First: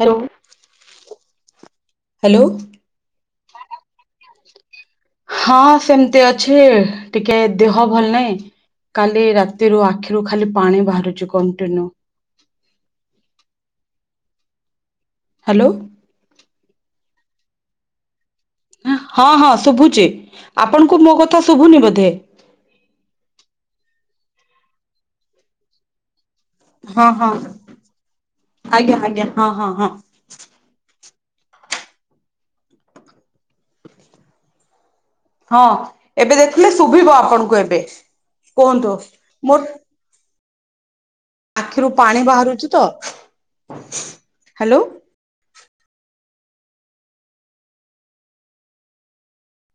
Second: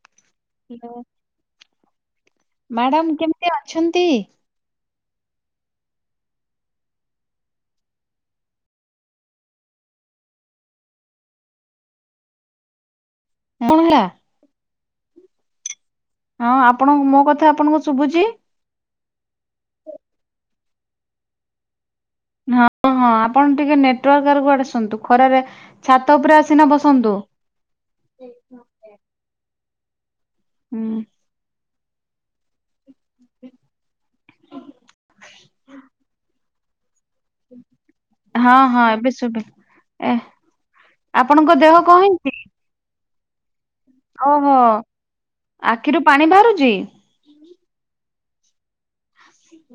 Hello hello. Hello. Madam କେମିତି ଅଛନ୍ତି? ହଁ ସେମିତି ଅଛି ଟିକେ ଦେହ ଭଲ ନାହିଁ। କାଲି ରାତିରୁ ଆଖିରୁ ଖାଲି ପାଣି ବାହାରୁଛି କଣ୍ଟିନ୍ୟୁ। [unintelligible] ହ୍ୟାଲୋ। ହଁ ଆପଣ ମୋ କଥା ଆପଣଙ୍କୁ ଶୁଭୁଛି? ହଁ ହଁ ଶୁଭୁଛି ଆପଣଙ୍କୁ ମୋ କଥା ଶୁଭୁନି ବୋଧେ? ହଁ ହଁ ଆପଣ ଟିକେ ନେଟୱାର୍କ ଆୁଆଡେ ଶୁଣନ୍ତୁ ଖରାରେ ଛାତ ଉପରେ ଆସିନା ବସନ୍ତୁ। ହଁ-ହଁ ଆଜ୍ଞା-ଆଜ୍ଞା ହଁ-ହଁ-ହଁ। ହୁଁ। ହଁ ଏବେ ଦେଖିଲେ ଶୁଭିବ ଆପଣଙ୍କୁ ଏବେ, ହଁ ହଁ କୁହନ୍ତୁ ଏବେ ଶୁଭିଲା ମୋ ଏ ଆପଣଙ୍କ ଦେହ କଣ ହେଇଚି? [unintelligible] ତ? ଓହୋ ହ୍ୟାଲୋ ଆଖିରୁ ପାଣି ବାହାରୁଚି?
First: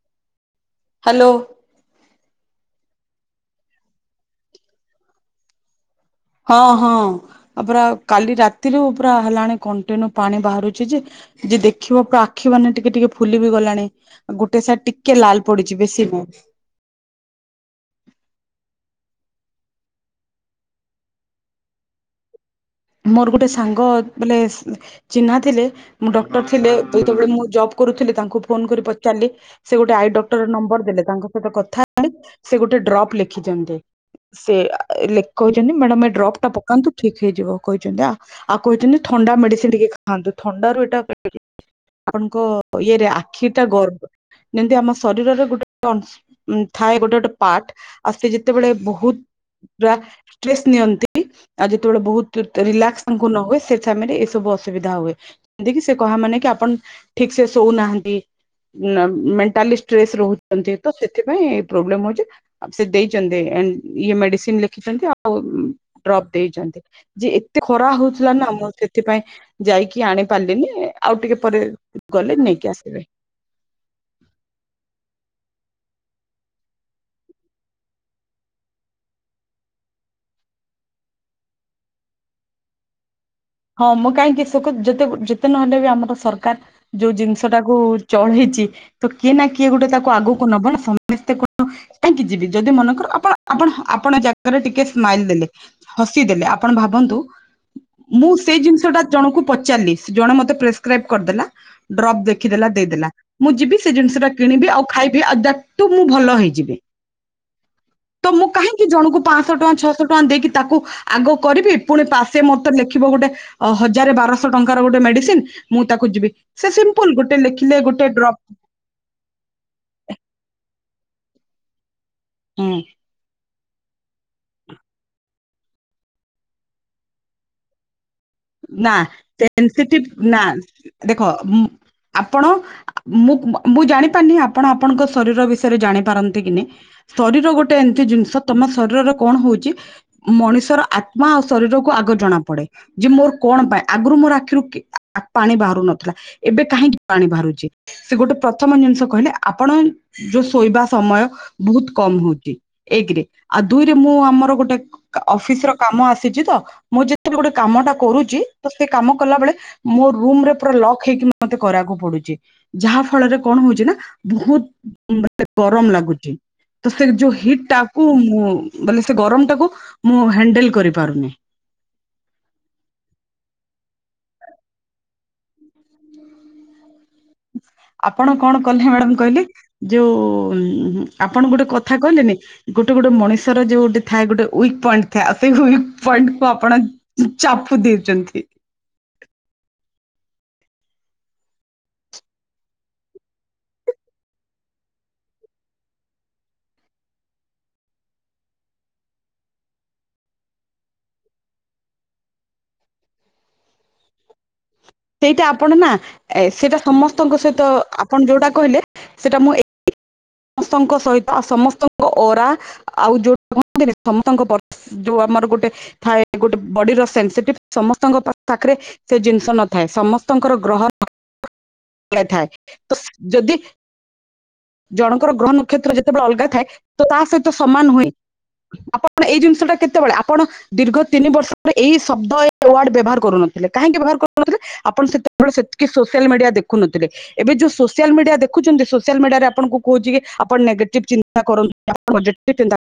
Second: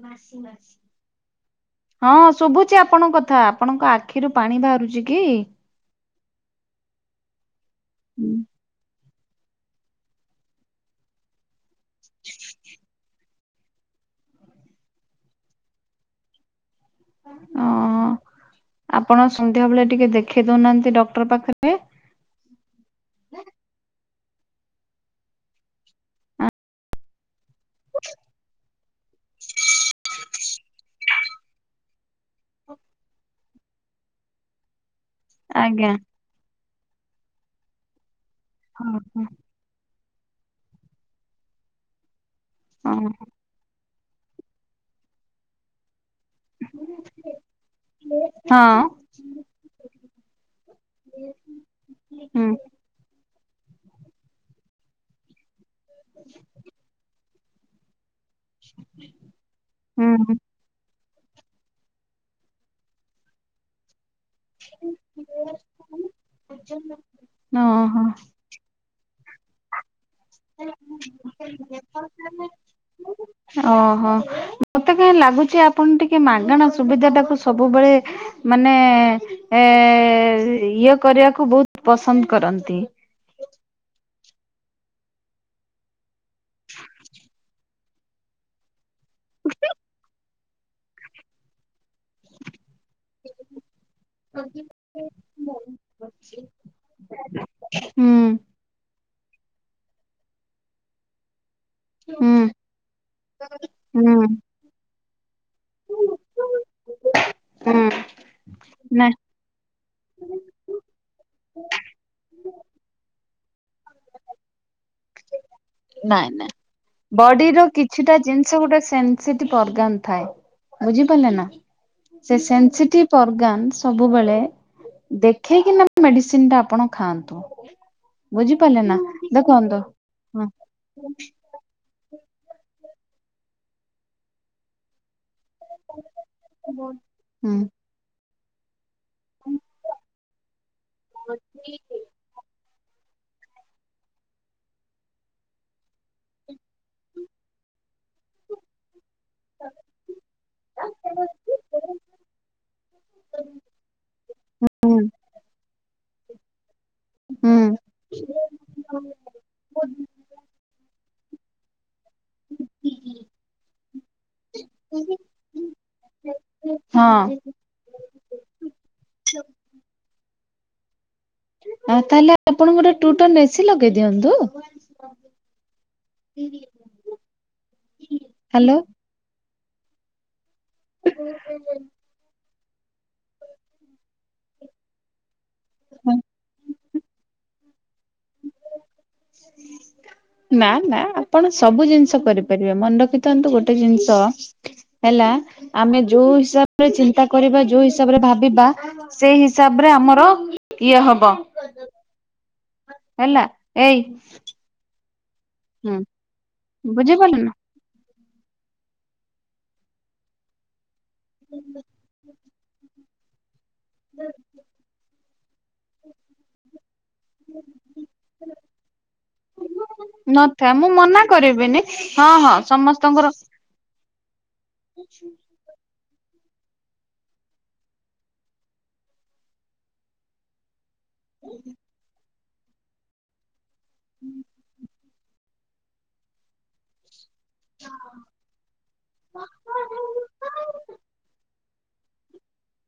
ନାଶ ନାସି ହାଲୋ। ହଁ ଶୁଭୁଛି ଆପଣଙ୍କ କଥା, ଆପଣଙ୍କ ଆଖିରୁ ପାଣି ବାହାରୁଛି କି? ହଁ-ହଁ ପୁରା କାଲି ରାତିରୁ ପୁରା ହେଲାଣି କଣ୍ଟିନ୍ୟୁ ପାଣି ବାହାରୁଛି ଯେ। ଯିଏ ଦେଖିବ ପୁରା ଆଖି ମାନେ ଟିକେ-ଟିକେ ଫୁଲି ବି ଗଲାଣି। ଗୋଟେ ସାଇଟ୍ ଟିକେ ଲାଲ୍ ପଡିଛି ବେଶୀ ନୁହେଁ। ଓହୋ ଆପଣ ସନ୍ଧ୍ୟାବେଳେ ଟିକେ ଦେଖେଇ ଦଉନାହାନ୍ତି ଡକ୍ଟର ପାଖେରେ। ମୋର ଗୋଟେ ସାଙ୍ଗ ବୋଇଲେ ଚିହ୍ନା ଥିଲେ ମୁ ଡକ୍ଟର ଥିଲେ ଯେତେବେଳେ ମୁଁ ଜବ୍ କରୁଥିଲି ତାଙ୍କୁ ଫୋନ୍ କରି ପଚାରିଲି। ସେ ଗୋଟେ ଆଇ ଡକ୍ଟର ନମ୍ବର୍ ଦେଲେ ତାଙ୍କ ସହିତ କଥା ହେଲି, ସେ ଗୋଟେ ଡ୍ରପ୍ ଲେଖିଚନ୍ତି। ସେଏ ଆ ଲେ କହିଚନ୍ତି ଆଜ୍ଞା। ମ୍ୟାଡମ୍ ଏଇ ଡ୍ରପ୍ ଟା ପକାନ୍ତୁ ଠିକ୍ ହେଇଯିବ କହିଚନ୍ତି, ଆଉ ହଁ କହିଚନ୍ତି ହଁ ଥଣ୍ଡା ମେଡିସିନ୍ ଟିକେ ଖାଆନ୍ତୁ ଥଣ୍ଡ ରୁ ଏଇଟା ଆପଣଙ୍କ ହଁ ଇଏରେ ଆଖିଟା ଗର ଯେମିତି ଆମ ଶରୀରରେ ଗୋଟେ ଉଁ ଥାଏ ଗୋଟେ-ଗୋଟେ ପାର୍ଟ, ଆଉ ସେ ଯେତେବେଳେ ବହୁତ୍ ପୁରା ଷ୍ଟ୍ରେସ୍ ନିଅନ୍ତି ଆଉ ଯେତେବେଳେ ବହୁତ୍ ହଁ ରିଲାକ୍ସ ତାଙ୍କୁ ନ ହୁଏ ସେ ସମୟ ରେ ଏସବୁ ଅସୁବିଧା ହୁଏ। [unintelligible] ସେ କହା ମାନେ କି ଆପଣ ଠିକସେ ଶୋଉନାହାନ୍ତି। ମେଣ୍ଟାଲି ଷ୍ଟ୍ରେସ୍ ହୁଁ ହୁଁ ରହୁ ତ ସେଥିପାଇଁ ଏଇ ପ୍ରୋବ୍ଲମ୍ ହଉଚି ଆଉ ସେ ଦେଇଚନ୍ତି ଏନ୍ ଇଏ ମେଡ଼ିସିନ୍। ଲେଖିଚନ୍ତି ଆଉ ଡ୍ରପ୍ ଦେଇଛନ୍ତି ଯେ ଏତେ ଖରା ଓହୋ। ହଉଥିଲା ନା ମୋ ସେଥିପାଇଁ ଯାଇକି ଆଣି ପାରିଲିନି ଆଉ ଟିକେ ପରେ ଗଲେ ନେଇକି ଆସିବି। ଓହୋ ମତେ କାହିଁ ଲାଗୁଚି ଆପଣ ଟିକେ ମାଗଣା ସୁବିଧା ଟାକୁ ସବୁବେଳେ ମାନେ ଏ ଇଏ କରିବାକୁ ବହୁତ୍ ପସନ୍ଦ କରନ୍ତି। ହଁ ମୁଁ କାହିଁକି [unintelligible] ଯେତେ-ଯେତେ ନହେଲେ ବି ଆମର ସରକାର୍ ଯୋଉ ଜିନିଷଟାକୁ ଚଳେଇଚି ତ କିଏ ନା କିଏ ଗୋଟେ ତାକୁ ଆଗକୁ ନବ ନା, ସମସ୍ତେ କଣ କାହିଁକି ଯିବେ ଯଦି ମନେକର ଆପଣ-ଆପଣ-ଆପଣ ଜାଗାରେ ଟିକେ ସ୍ମାଇଲ ଦେଲେ ହସି ଦେଲେ ଆପଣ ଭାବନ୍ତୁ ହୁଁ ମୁଁ ସେଇ ଜିନିଷଟା ଜଣକୁ ପଚାରିଲି, ଜଣେ ମତେ ପ୍ରେସକ୍ରାଇବ୍ କରିଦେଲା। ଡ୍ରପ୍ ହୁଁ ଦେଖିଦେଲା ଦେଇଦେଲା ମୁଁ ଯିବି ସେ ହୁଁ ଜିନିଷଟା କିଣିବି ଆଉ ଖାଇବି ଆଉ ଦ୍ୟାଟ୍ ଟୁ ମୁଁ ଭଲ ହେଇଯିବି। ହୁଁ ତ ମୁଁ କାହିଁକି ନା ଜଣଙ୍କୁ ପାଞ୍ଚଶହ ଟଙ୍କା ଛଅଶହ ଟଙ୍କା ଦେଇକି ତାକୁ ଆଗ କରିବି ପୁଣି ପାଶେ ମତେ ଲେଖିବ ଗୋଟେ ହଜାରେ ବାରଶହ ଟଙ୍କାର ଗୋଟେ ମେଡିସିନ୍। ମୁଁ ତାକୁ ନାଇଁ ଯିବି ନାଇଁ। ସେ ସିମ୍ପଲ୍ ଗୋଟେ ବଡିର ଲେଖିଲେ ଗୋଟେ କିଛିଟା ଡ୍ରପ୍। ଜିନିଷ ଗୋଟେ ସେନ୍ସିଟିଭ୍ ଅର୍ଗାନ ଥାଏ ବୁଝିପାରିଲେ ନା, ସେ ହୁଁ ସେନ୍ସିଟିଭ୍ ଅର୍ଗାନ ସବୁବେଳେ ଦେଖେଇକିନା ମେଡିସିନ୍ ଟା ଆପଣ ଖାଆନ୍ତୁ। ବୁଝିପାରିଲେ ନା ଦେଖନ୍ତୁ। ସେନ୍ସିଟିଭ୍ ନା ହୁଁ ଦେଖ ଆପଣ ମୁଁ-ମୁଁ ଜାଣିପାରିନି ଆପଣ ଆପଣଙ୍କ ଶରୀର ବିଷ ୟରେ ଜାଣିପାରନ୍ତି କି ନି ହୁଁ ଶରୀର ଗୋଟେ ଏମ୍ତି ଜିନିଷ ତମ ଶରୀରର କଣ ହଉଚି ମଣିଷର ଆତ୍ମା ଆଉ ଶରୀରକୁୁ ଆଗ ଜଣା ପଡେ, ଯେ ମୋର କଣ ପାଇଁ ଆଗରୁ ମୋର ଆଖିରୁ ପାଣି ବାହାରୁ ନଥିଲା, ଏବେ କାହିଁକି ପାଣି ବାହାରୁଚି। ସେ ଗୋଟେ ପ୍ରଥମ ଜିନିଷ କହିଲେ, ଆପଣ ଯୋଉ ଶୋଇବା ସମୟ ବହୁତ୍ କମ୍ ହଉଚି। ଏକରେ ଆଉ ଦୁଇରେ ମୁଁ ଆମର ଗୋଟେ ହୁଁ ଅଫିସ୍ ର କାମ ଆସିଛି ତ ମୁଁ ଯେତେବେଳେ ଗୋଟେ ହୁଁ କାମ ଟା କରୁଚି ତ ସେ କାମ କଲାବେଳେ ମୋ ରୁମ ରେ ପୁରା ଲକ୍ ହେଇକି ମତେ କରିବାକୁ ପଡୁଛି। ଯାହା ଫଳରେ କଣ ହଉଛି ନା ବହୁତ ଗରମ ଲାଗୁଛି। ତ ସେ ହଁ। ଯୋଉ ହିଟ୍ ଟାକୁ ମୁଁ ବ ସେ ଗରମ ଟାକୁ ମୁଁ ହ୍ୟାଣ୍ଡେଲ କରିପାରୁନି। ଆଉ ତାହଲେ ଆପଣ ଗୋଟେ ଟୁ ଟର୍ ଏସି ଲଗେଇ ଦିଅନ୍ତୁ। ସେୁ [unintelligible] ଆପଣ କଣ କଲେ ମ୍ୟାଡାମ କହିଲି ଯୋଉ ହୁଁ ଆପଣ ଗୋଟେ କଥା କହିଲେନି ଗୋଟେ ଗୋଟେ ମଣିଷର ଯଉ ଗୋଟେ ଥାଏ ଗୋଟେ ୱିକ୍ ପଏଣ୍ଟ [unintelligible] ୱିକ୍ ପଏଣ୍ଟ ଆପଣ ଚାପୁ ଦେଉଛନ୍ତି। ହୁଁ ନା ନା ଆପଣ ସବୁ ଜିନିଷ କରିପାରିବେ ମନେ ରଖିଥାନ୍ତୁ ଗୋଟେ ଜିନିଷ। ହେଲା ଆମେ ଯୋଉ ହିସାବରେ ଚିନ୍ତା କରିବା ଯୋଉ ହିସାବରେ ଭାବିବା ସେଇ ହିସାବ ରେ ଆମର ଇଏ ହବ। ହେଲା ଏଇୟ ସେଇଟା ଆପଣ ନା ସେଇଟା ବୁଝିପାରିଲୁ ସମସ୍ତଙ୍କ ନା ସହିତ ଆପଣ ଯୋଉଟା କହିଲେ ସେଇଟା ମୁଁ ସମସ୍ତଙ୍କ ସହିତ ଆଉ ସମସ୍ତଙ୍କ ଓରା ଆଉ [unintelligible] ସମସ୍ତଙ୍କ। ଯୋଉ ଆମର ଗୋଟେ ଥାଏ ଗୋଟେ ବଡିର ସେନ୍ସିଟିଭ ସମସ୍ତଙ୍କ ପାଖ ପାଖରେ ସେ ଜିନିଷ ନଥାଏ ସମସ୍ତଙ୍କର ନଥା ମୁଁ ଗ୍ରହ ମନା କରିବିନି ହଁ ଥାଏ ହଁ ତ ସମସ୍ତଙ୍କର ଯଦି ଜଣଙ୍କର ଗ୍ରହ ନ କ୍ଷେତ୍ର ଯେତେବେଳେ ଅଲଗା ଥାଏ ତ ତା ସହିତ ସମାନ ହୁଏ ଆପଣ ଏଇ ଜିନିଷ ଟା କେତେବେଳେ ଆପଣ ଦୀର୍ଘ ତିନି ବର୍ଷ ଏଇ ଶବ୍ଦ ୱ। ଡ଼ ବ୍ୟବହାର କରୁନଥିଲେ କାହିଁକି ବ୍ୟବହାର କରୁନଥିଲେ ଆପଣ ସେ କେବଳ ସେତିକି ସୋସିଆଲ ମିଡିଆ ଦେଖୁନଥିଲେ ଏବେ ଯୋଉ ସୋସିଆଲ ମିଡିଆ ଦେଖୁଛନ୍ତି ସୋସିଆଲ ମିଡିଆରେ ଆପଣଙ୍କୁ କହୁଛିିକ ଆପଣ ନେଗେଟିଭ ଚିନ୍ତା କରୁ ପଜିଟିଭ୍ ଚିନ୍ତା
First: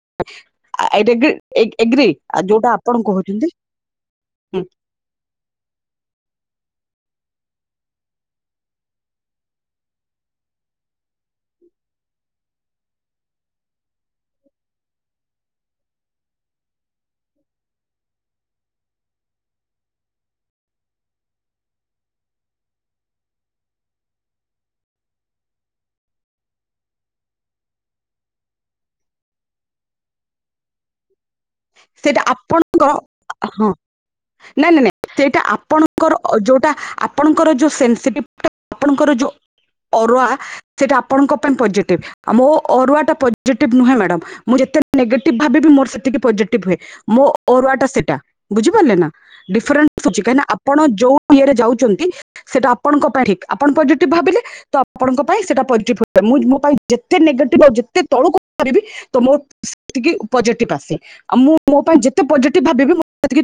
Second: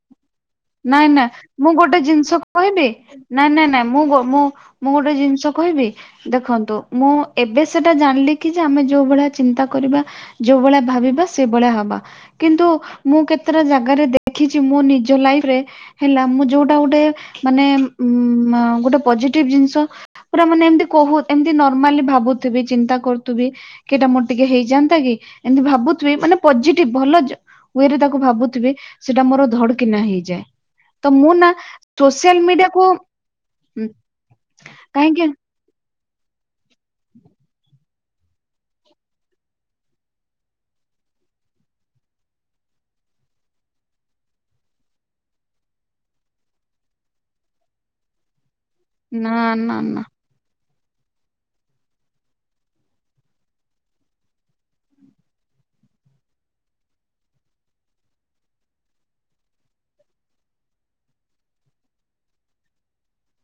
ନାଇଁ ନାଇଁ ମୁଁ ଗୋଟେ ଜିନିଷ ଯୋଉଟା କହିବି ଆପଣ କହୁଛନ୍ତି ନାଇଁ ନାଇଁ ନାଇଁ ମୁଁ ମୁଁ ହୁଁ ମୁଁ ଗୋଟେ ଜିନିଷ କହିବି। ଦେଖନ୍ତୁ ମୁଁ ଏବେ ସେଟା ଜାଣିଲି କି ଯେ ଆମେ ଯୋଉ ଭଳିଆ ଚିନ୍ତା କରିବା ଯୋଉ ଭଳିଆ ଭାବିବା ସେଇଭଳିଆ ହବା। କିନ୍ତୁ ମୁଁ କେତେଟା ଜାଗାରେ ଦେଖିଛି ମୁଁ ନିଜ ଲାଇଫ ହେଲା ମୁ ଯୋଉଟା ଗୋଟେ ମାନେ ଗୋଟେ ପଜେଟିଭ ଜିନିଷ ପୁରା ମାନେ ଏମତି କହୁ ଏମିତି ନର୍ମାଲି ଭାବୁଥିବି ଚିନ୍ତା କରୁଥିବି। କେଟା ମୋର ଟିକେ ହେଇଯାନ୍ତା କି ଏମିତି ଭାବୁଥିବି ମାନେ ପଜେଟିଭ ଭଲ ହୁଏରେ ତାକୁ ଭାବୁଥିବେ ସେଟା ମୋର ଧଡ କିନା ହେଇଯାଏ ତ ମୁଁ ନା ସେଇଟା ସୋସିଆଲ ମିଡିଆକୁ ଆପଣଙ୍କର ହଁ ନାଇଁ ନାଇଁ ନାଇଁ କାହିଁକି ସେଇଟା ଆପଣଙ୍କ ଙ୍କର ଯୋଉଟା ଆପଣଙ୍କର ଯୋଉ ସେନସଟିଭ ଆପଣଙ୍କର ଯୋଉ ଅରୁଆ ସେଇଟା ଆପଣଙ୍କ ପାଇଁ ପଜେଟିଭ। ଆଉ ମୋ ଅରୁଆ ଟା ପଜେଟିଭ ନୁହେଁ ମଡାମ ମୁଁ ଯେତେ ନେଗେଟିଭ ଭାବି ବି ମୋର ସେତିକି ହୁଏ ମୋ ଅରୁଆ ସେଟା ବୁଝିପାରିଲେ ନା ଡି ନା ନା [unintelligible] ଆପଣ ଯୋଉ ଇଏରେ ଯାଉଛନ୍ତି ସେଇଟା ଆପଣଙ୍କ ପାଇଁ ଠିକ୍ ଆପଣ ପଜେଟିଭ ଭାବିଲେ। ତ ଆପଣଙ୍କ ପାଇଁ ସେଇଟା ପଜେଟିଭ ମୁଁ ମୋ ପାଇଁ ଯେତେ ନେଗେଟିଭ ଆଉ ଯେତେ ତଳୁକୁ କରିବି ତ ମୋ ସେତିକି ପଜେଟିଭ ଆସେ। ଆଉ ମୁଁ ମୋ ପାଇଁ ଯେତେ ପଜେଟିଭ ଭାବିବି ମୁଁ ସେତିକି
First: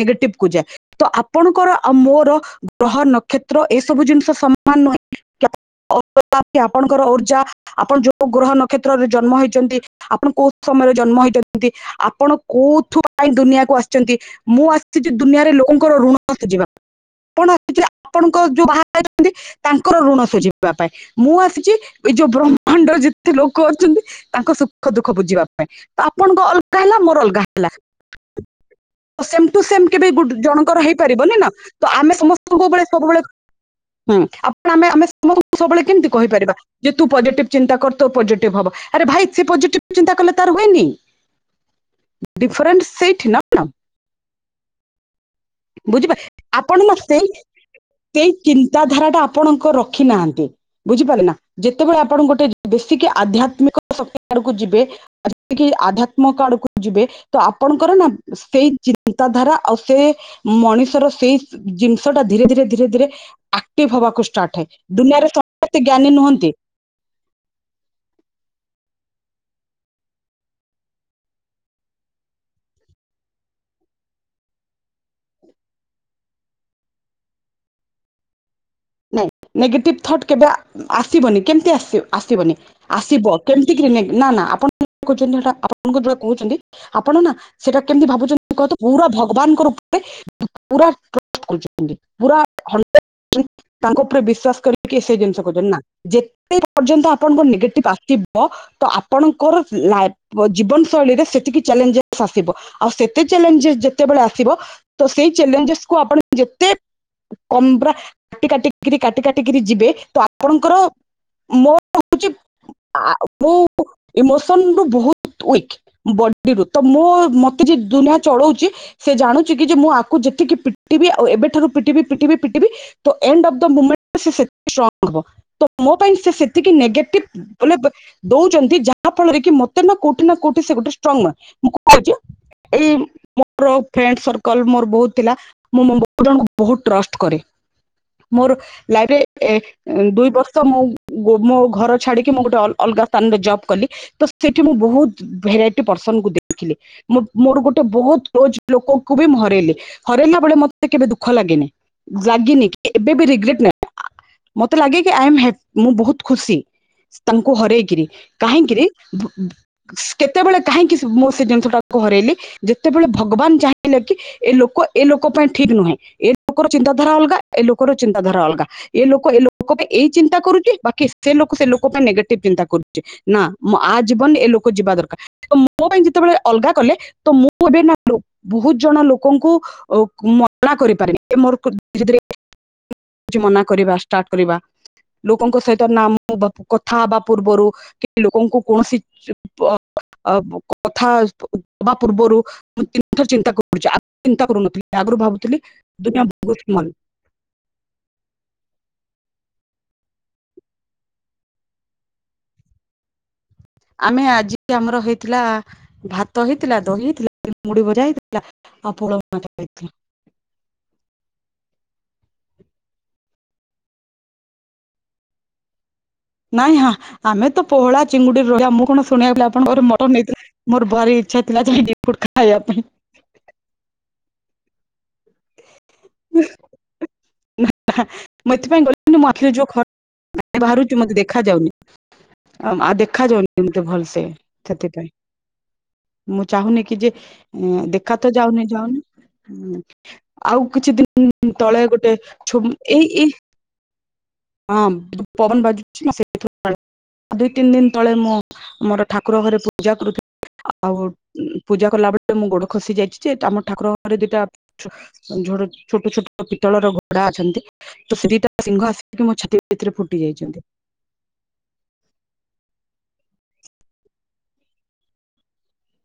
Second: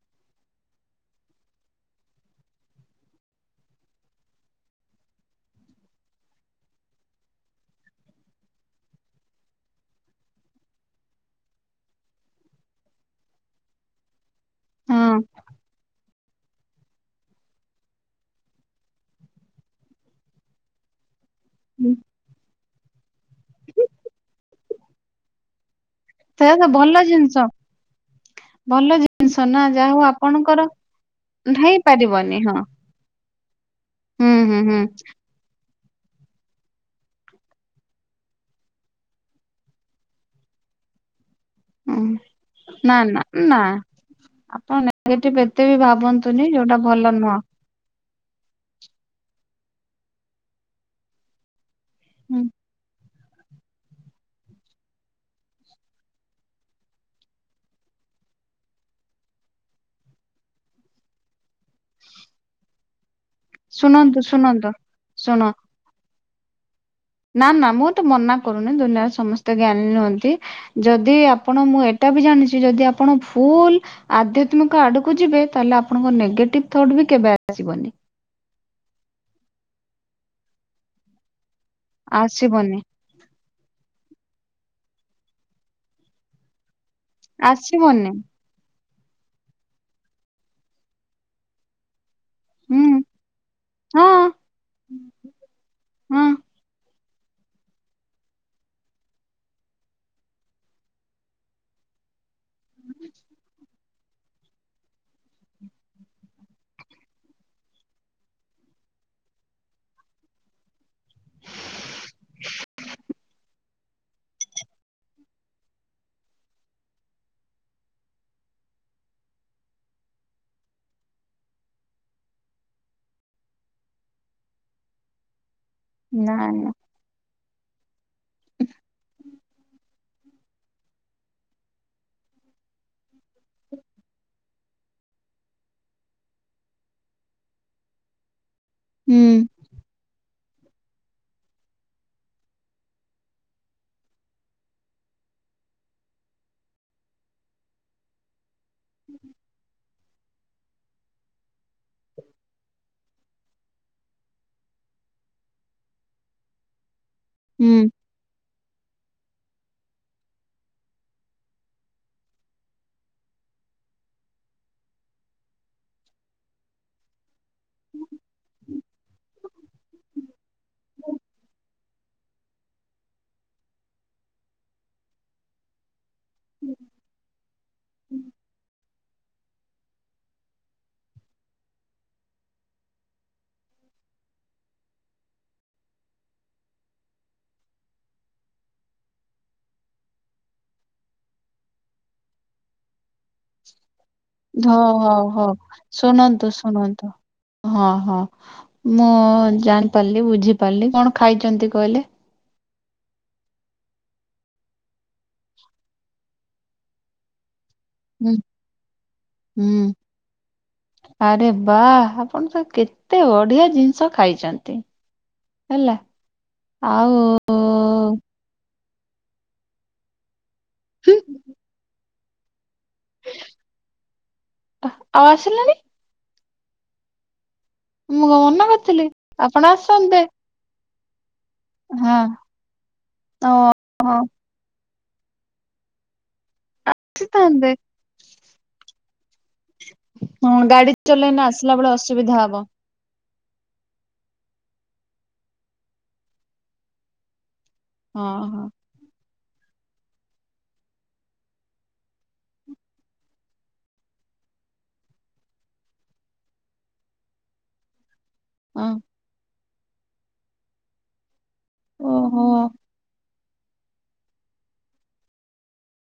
ନେଗେଟିଭ କୁ ଯାଏ। ତ ଆପଣଙ୍କର ଆଉ ମୋର ଗ୍ରହ ନକ୍ଷତ୍ର ଏ ସବୁ ଜିନିଷ ସମାନ ନୁହେଁ [unintelligible] ଆପଣଙ୍କର ଉର୍ଜା ଆପଣ ଯୋଉ ଗ୍ରହ ନକ୍ଷେତ୍ରରେ ଜନ୍ମ ହେଇଛନ୍ତି ଆପଣ କୋଉ ସମୟରେ ଜନ୍ମ ହେଇଛନ୍ତି। ଆପଣ କୋଉଥୁ ପାଇଁ ଦୁନିଆକୁ ଆସିଛନ୍ତି ମୁଁ ଆସିଛି ହଁ ଦୁନିଆରେ ଲୋକଙ୍କର ଋଣ ସୁଝିବା ପାଇଁ। ଆପଣ ଆସ ଆପଣଙ୍କ ଯୋଉ ବାହାଛନ୍ତି [unintelligible] ତାଙ୍କର ଋଣ ସୁଝିବ। ପାଇଁ ମୁଁ ଆସିଛି ଏ ଯୋଉ ବ୍ରହ୍ମାଣ୍ଡର ଯେତେ ଲୋକ ଅଛନ୍ତି ତାଙ୍କ ସୁଖ ଦୁଃଖ ବୁଝିବା ପାଇଁ ତ ଆପଣଙ୍କ ସେୟା ତ ଅଲଗା ହେଲା ଭଲ ମୋର ଜିନିଷ ଅଲଗା ହେଲା। ଭଲ ଜିନିଷ ସେମ ଟୁ ନା ସେମ ଯାହା ହଉ କେବେ ଆପଣଙ୍କର ଜଣଙ୍କର ହେଇପାରିବନ ନା ତ ଆମେ ହେଇପାରିବନି ହଁ ସମସ୍ତଙ୍କଳେ ସବୁବେଳେ ହୁଁ ଆପଣ ଆମେ ଆମେ ସମସ୍ତଙ୍କୁ ସବୁବେଳେ କେମିତି କହିପାରିବା? ଯେ ତୁ ପଜିଟିଭ ଚିନ୍ତା କର ତ ପଜିଟିଭ ହବ ଆରେ ଭାଇ ସେ ପଜିଟିଭ ଚିନ୍ତା କଲେ ତାର ହୁଏନି। ହଁ ଡିଫରେନ୍ସ ନା ନା ସେଇଠି ନା ଆପଣ ନେଗେଟିଭ ଏତେ ବି ବୁଝିପା ଭାବନ୍ତୁନି ଆପଣ ଯୋଉଟା ନା ଭଲ ସେଇ ନୁହଁ। ସେଇ ଚିନ୍ତା ଧାରା ଟା ଆପଣଙ୍କ ରଖି ନାହାନ୍ତି ବୁଝିପାରିଲେ ନା? ଯେତେବେଳେ ଆପଣ ହୁଁ ଗୋଟେ ବେଶୀକି ଆଧ୍ୟାତ୍ମିକ ଶକ୍ତି ଆଡକୁ ଯିବେ ଯେତିକି ଆଧ୍ୟାତ୍ମିକ ଆଡକୁ ଯିବେ ତ ଆପଣଙ୍କର ନା ସେଇ ଚିନ୍ତା ଧାରା ଆଉ ସେ ମଣିଷର ସେଇ ଜିନିଷ ଟା ଧୀରେ ଧୀରେ ଧୀରେ ଧୀରେ ଆକ୍ଟିଭ ଶୁଣନ୍ତୁ ହବାକୁ ଷ୍ଟାର୍ଟ ଶୁଣନ୍ତୁ ହୁଏ, ଦୁନିଆରେ ଶୁଣ ସମସ୍ତେ ଜ୍ଞାନୀ ନୁହଁନ୍ତି। ନା ନା ମୁଁ ତ ମନା କରୁନି ଦୁନିଆରେ ସମସ୍ତେ ଜ୍ଞାନୀ ନୁହନ୍ତି। ଯଦି ଆପଣ ମୁଁ ଏଟା ବି ଜାଣିଛି ଯଦି ଆପଣ ଫୁଲ ଆଧ୍ୟାତ୍ମିକ ଆଡକୁ ଯିବେ ତାହଲେ ଆପଣଙ୍କ ନେଗେଟିଭ ଥଟ ବି କେବେ ଆସିବନି। ନାଇଁ ନେଗେଟିଭ ଥଟ୍ କେବେ ଆ ଆସିବନି କେମିତି ଆସ ଆସିବନି। ଶିବ କେମିତି କି ନେ ନା ନା ଆପଣ କହୁଛନ୍ତି ସେଟା ଆପଣଙ୍କର ଯେଉଁଟା କହୁଛନ୍ତି। ଆପଣ ନା ସେଟା ଆସିବନି କେମିତି ଭାବୁଛନ୍ତି କହ ପୁରା ଭଗବାନଙ୍କ ରୂପରେ ପୁରା [unintelligible] ପୁରା ଘଣ୍ଟ ହୁଁ ତାଙ୍କ ଉପରେ ହଁ ବିଶ୍ୱାସ କରିକି ସେ ଜିନିଷ କଉଛନ୍ତି ନା ହଁ ଯେତେ ପର୍ଯ୍ୟନ୍ତ ଆପଣଙ୍କ ନେଗେଟିଭ ଆସ ଥିବ ତ ଆପଣଙ୍କର ଲାଇ ଜୀବନ ଶୈଳୀରେ ସେତିକି ଚ୍ୟାଲେଞ୍ଜେସ୍ ଆସିବ ଆଉ ସେତେ ଚ୍ୟାଲେଞ୍ଜେସ ଯେତେବେଳେ ଆସିବ ତ ସେଇ ଚ୍ୟାଲେଞ୍ଜେସ୍ କୁ ଆପଣ ଯେତେ କ ମ୍ବ୍ରା କାଟି କାଟିକରି କାଟି କାଟିକିରି ଯିବେ ତ ଆପଣଙ୍କର ମୋଉଛି ଆ ମୁଁ ଇମୋସନ ରୁ ବହୁତ ୱିକ। ବଡିରୁୁ ତ ମୁଁ ମତେ ଯ ଦୁନିଆ ଚଳଉଛି ସେ ଜାଣୁଛି କି ଯେ ମୁଁ ଆକୁ ଯେତିକି ପିଟିବି ଆଉ ଏବେଠାରୁ ପିଟିବି ପିଟିବି ପିଟିବି। ତ ଏଣ୍ଡ ଅଫ୍ ଦ ମୁମେଣ୍ଟ ସେ ସେତିକି ଷ୍ଟ୍ରଙ୍ଗ ହେବ ତ ମୋ ପାଇଁ ସେ ନା ନା ସେତିକି ନେଗେଟିଭ ବୋଲେ ଦଉଛନ୍ତି ଯାହା ଫଳରେ କି ମତେ ନା କୋଉଠି ନା କୋଉଠି ସେ ଗୋଟେ ଷ୍ଟ୍ରଙ୍ଗ ନୁହେଁ ମୁଁ କହୁଛି। ଏଇ ମୋର ଫ୍ରେଣ୍ଡ ସର୍କଲ ମୋର ବହୁତ ଥିଲା। ମୁଁ ମୁଁ ବୋ ଜଣଙ୍କୁ ବହୁତ ଟ୍ରଷ୍ଟ କରେ। ମୋର ଲାଇଫରେ ଏ ଦୁଇ ବର୍ଷ ମୁଁ ମୋ ଘର ଛାଡ଼ିକି ମୁଁ ଗୋଟେ ଅ ଅଲଗା ସ୍ଥାନରେ ଜବ୍ କଲି। ତ ସେଠି ମୁଁ ବହୁତ ଭେରାଇଟ ପର୍ସନ କୁ ଦେଖିଲି ମୋ ମୋର ଗୋଟେ ବହୁତ କ୍ଲୋଜ୍ ଲୋକଙ୍କୁ ବି ମୁଁ ହରେଇଲି ହରାଇଲା ବେଳେ ମତେ କେବେ ଦୁଃଖ ଲାଗେନି ଲାଗିନି। ଏବେବି ରିଗ୍ରେଟ ନାହିଁ ମତେ ଲାଗେ ଆଇଏମ୍ ହେ ମୁଁ ବହୁତ ଖୁସି। ତାଙ୍କୁ ହରାଇକିରି କାହିଁକିରି ଭୁ ଭୁ? କେତେବେଳେ କାହିଁକି ମୁଁ ସେ ଜିନିଷ ଟାକୁ ହରାଇଲି? ଯେତେବେଳେ ଭଗବାନ ଚାହିଁଲେ କି ଏ ଲୋକ ଏ ଲୋକ ପାଇଁ ଠିକ ନୁହେଁ, ଏ ଲୋକର ଚିନ୍ତାଧାରା ଅଲଗା। ଏ ଲୋକର ଚିନ୍ତାଧାରା ଅଲଗା। ଏ ଲୋକ ଏ ଲୋକ ପାଇଁ ଏଇ ଚିନ୍ତା କରୁଛି ବାକି ସେ ଲୋକ ସେ ଲୋକ ପାଇଁ ନେଗେଟିଭ ଚିନ୍ତା କରୁଛି। ନାଁ ଆ ଜୀବନରେ ଏ ଲୋକ ଯିବା ଦରକାର ମୋ ପାଇଁ ଯେତେବେଳେ ଅଲଗା କଲେ ତ ମୁଁ ଏବେ ନା ବହୁ ଜଣ ଲୋକଙ୍କୁ ମନା କରିପାରିନି। [unintelligible] ମନା କରିବା ଷ୍ଟାର୍ଟ କରିବା ଲୋକଙ୍କ ସହିତ ନାମ କଥା ହବା ପୂର୍ବରୁ। କି ଲୋକଙ୍କୁ କୌଣସି ଚି ପ ଅ କଥା ଦବା ପୂର୍ବରୁ ମୁ ତିନିଥର ଚି ଚ କରୁଛି ଆଗ ଚିନ୍ତା କରୁନଥିଲି, ହଉ ଆଗରୁ ହଉ ହଉ ଭାବୁଥିଲି ଦୁନିଆ ଶୁଣନ୍ତୁ ବହୁତ ଶୁଣନ୍ତୁ ହଁ ହଁ ମୁଁ ଜାଣିପାରିଲି, ବୁଝିପାରିଲି, କଣ ଖାଇଛନ୍ତି କହିଲେ? ଆମେ ଆଜି ଆମର ହେଇଥିଲା ଭାତ ହେଇଥିଲା ଦହି ହେଇଥିଲା ମୁଡି ହୁଁ ଜାହେଇଥିଲା ଆଉ। [unintelligible] ହୁଁ ଆରେ ବା ଆପଣ ତ କେତେ ବଢିଆ ଜିନିଷ ଖାଇଚନ୍ତି। ହେଲା। ନାଇଁ ଆ ଆଉ ଆମେ ତ ପୋହଳା, ଚିଙ୍ଗୁଡି, ରୋହି ଆଉ ମୁଁ କଣ ଶୁଣିବାକୁ ଆପଣଙ୍କର ମଟନ୍ ହେଇଥିଲା ମୋର ହୁଁ ଭାରି ଇଚ୍ଛା ଥିଲା ଯାଇ [unintelligible] ଖାଇବା ପାଇଁ। ଆ-ଆଉ ଆସିଲେନି? [unintelligible] କଣ ମୁଁ ମନା ଏଥିପାଇଁ କରିଥିଲି ଗଲିନି ମୋ ଆଖିରେ ଆପଣ ଯୋଉ ଖ ଆସନ୍ତେ ବାହାରୁଚି ମତେ ଦେଖା ଯାଉନି ହଁ ଆଉ ଦେଖା ଯାଉନି ମତେ ଓହୋ ଭଲସେ। ସେଥିପାଇଁ ମୁଁ ଚାହୁଁନି କି ଯେ ଏ ଆସିଥାନ୍ତେ ଦେଖା ତ ଯାଉନି ଯାଉନି ହୁଁ ହଁ ଆଉ ଗାଡି କିଛି ଚଲେଇନା ଦିନ ଆସିଲା ତଳେ ବେଳେ ଗୋଟେ ଅସୁବିଧା ଛୋ ହବ ଏଇ ଏଇ ହଁ ପବନ ବାଜୁଚି ନା ସେଇଥିରୁ କାଳେ ଦୁଇତିନି ଦିନ ତଳେ ହଁ ମୋ ହଁ ମୋର ଠାକୁର ଘରେ ପୂଜା କରୁଥି ଆଉ ଉ ପୂଜା କଲା ବେଳେ ମୁଁ ଗୋଡ ଖସି ଯାଇଚି ଯେ ଆମ ଠାକୁର ଘରେ ଦିଟା ଝୋଡେ ଛୋଟ ଛୋଟ ପିତଳର ଘୋଡା ଅଛନ୍ତି ତ ସେ ଦିଟା ସିଂହ ହଁ ଆସିକି ମୋ ଛାତି ଭିତରେ ଫୁଟି ଯାଇଚନ୍ତି। ଓହୋ।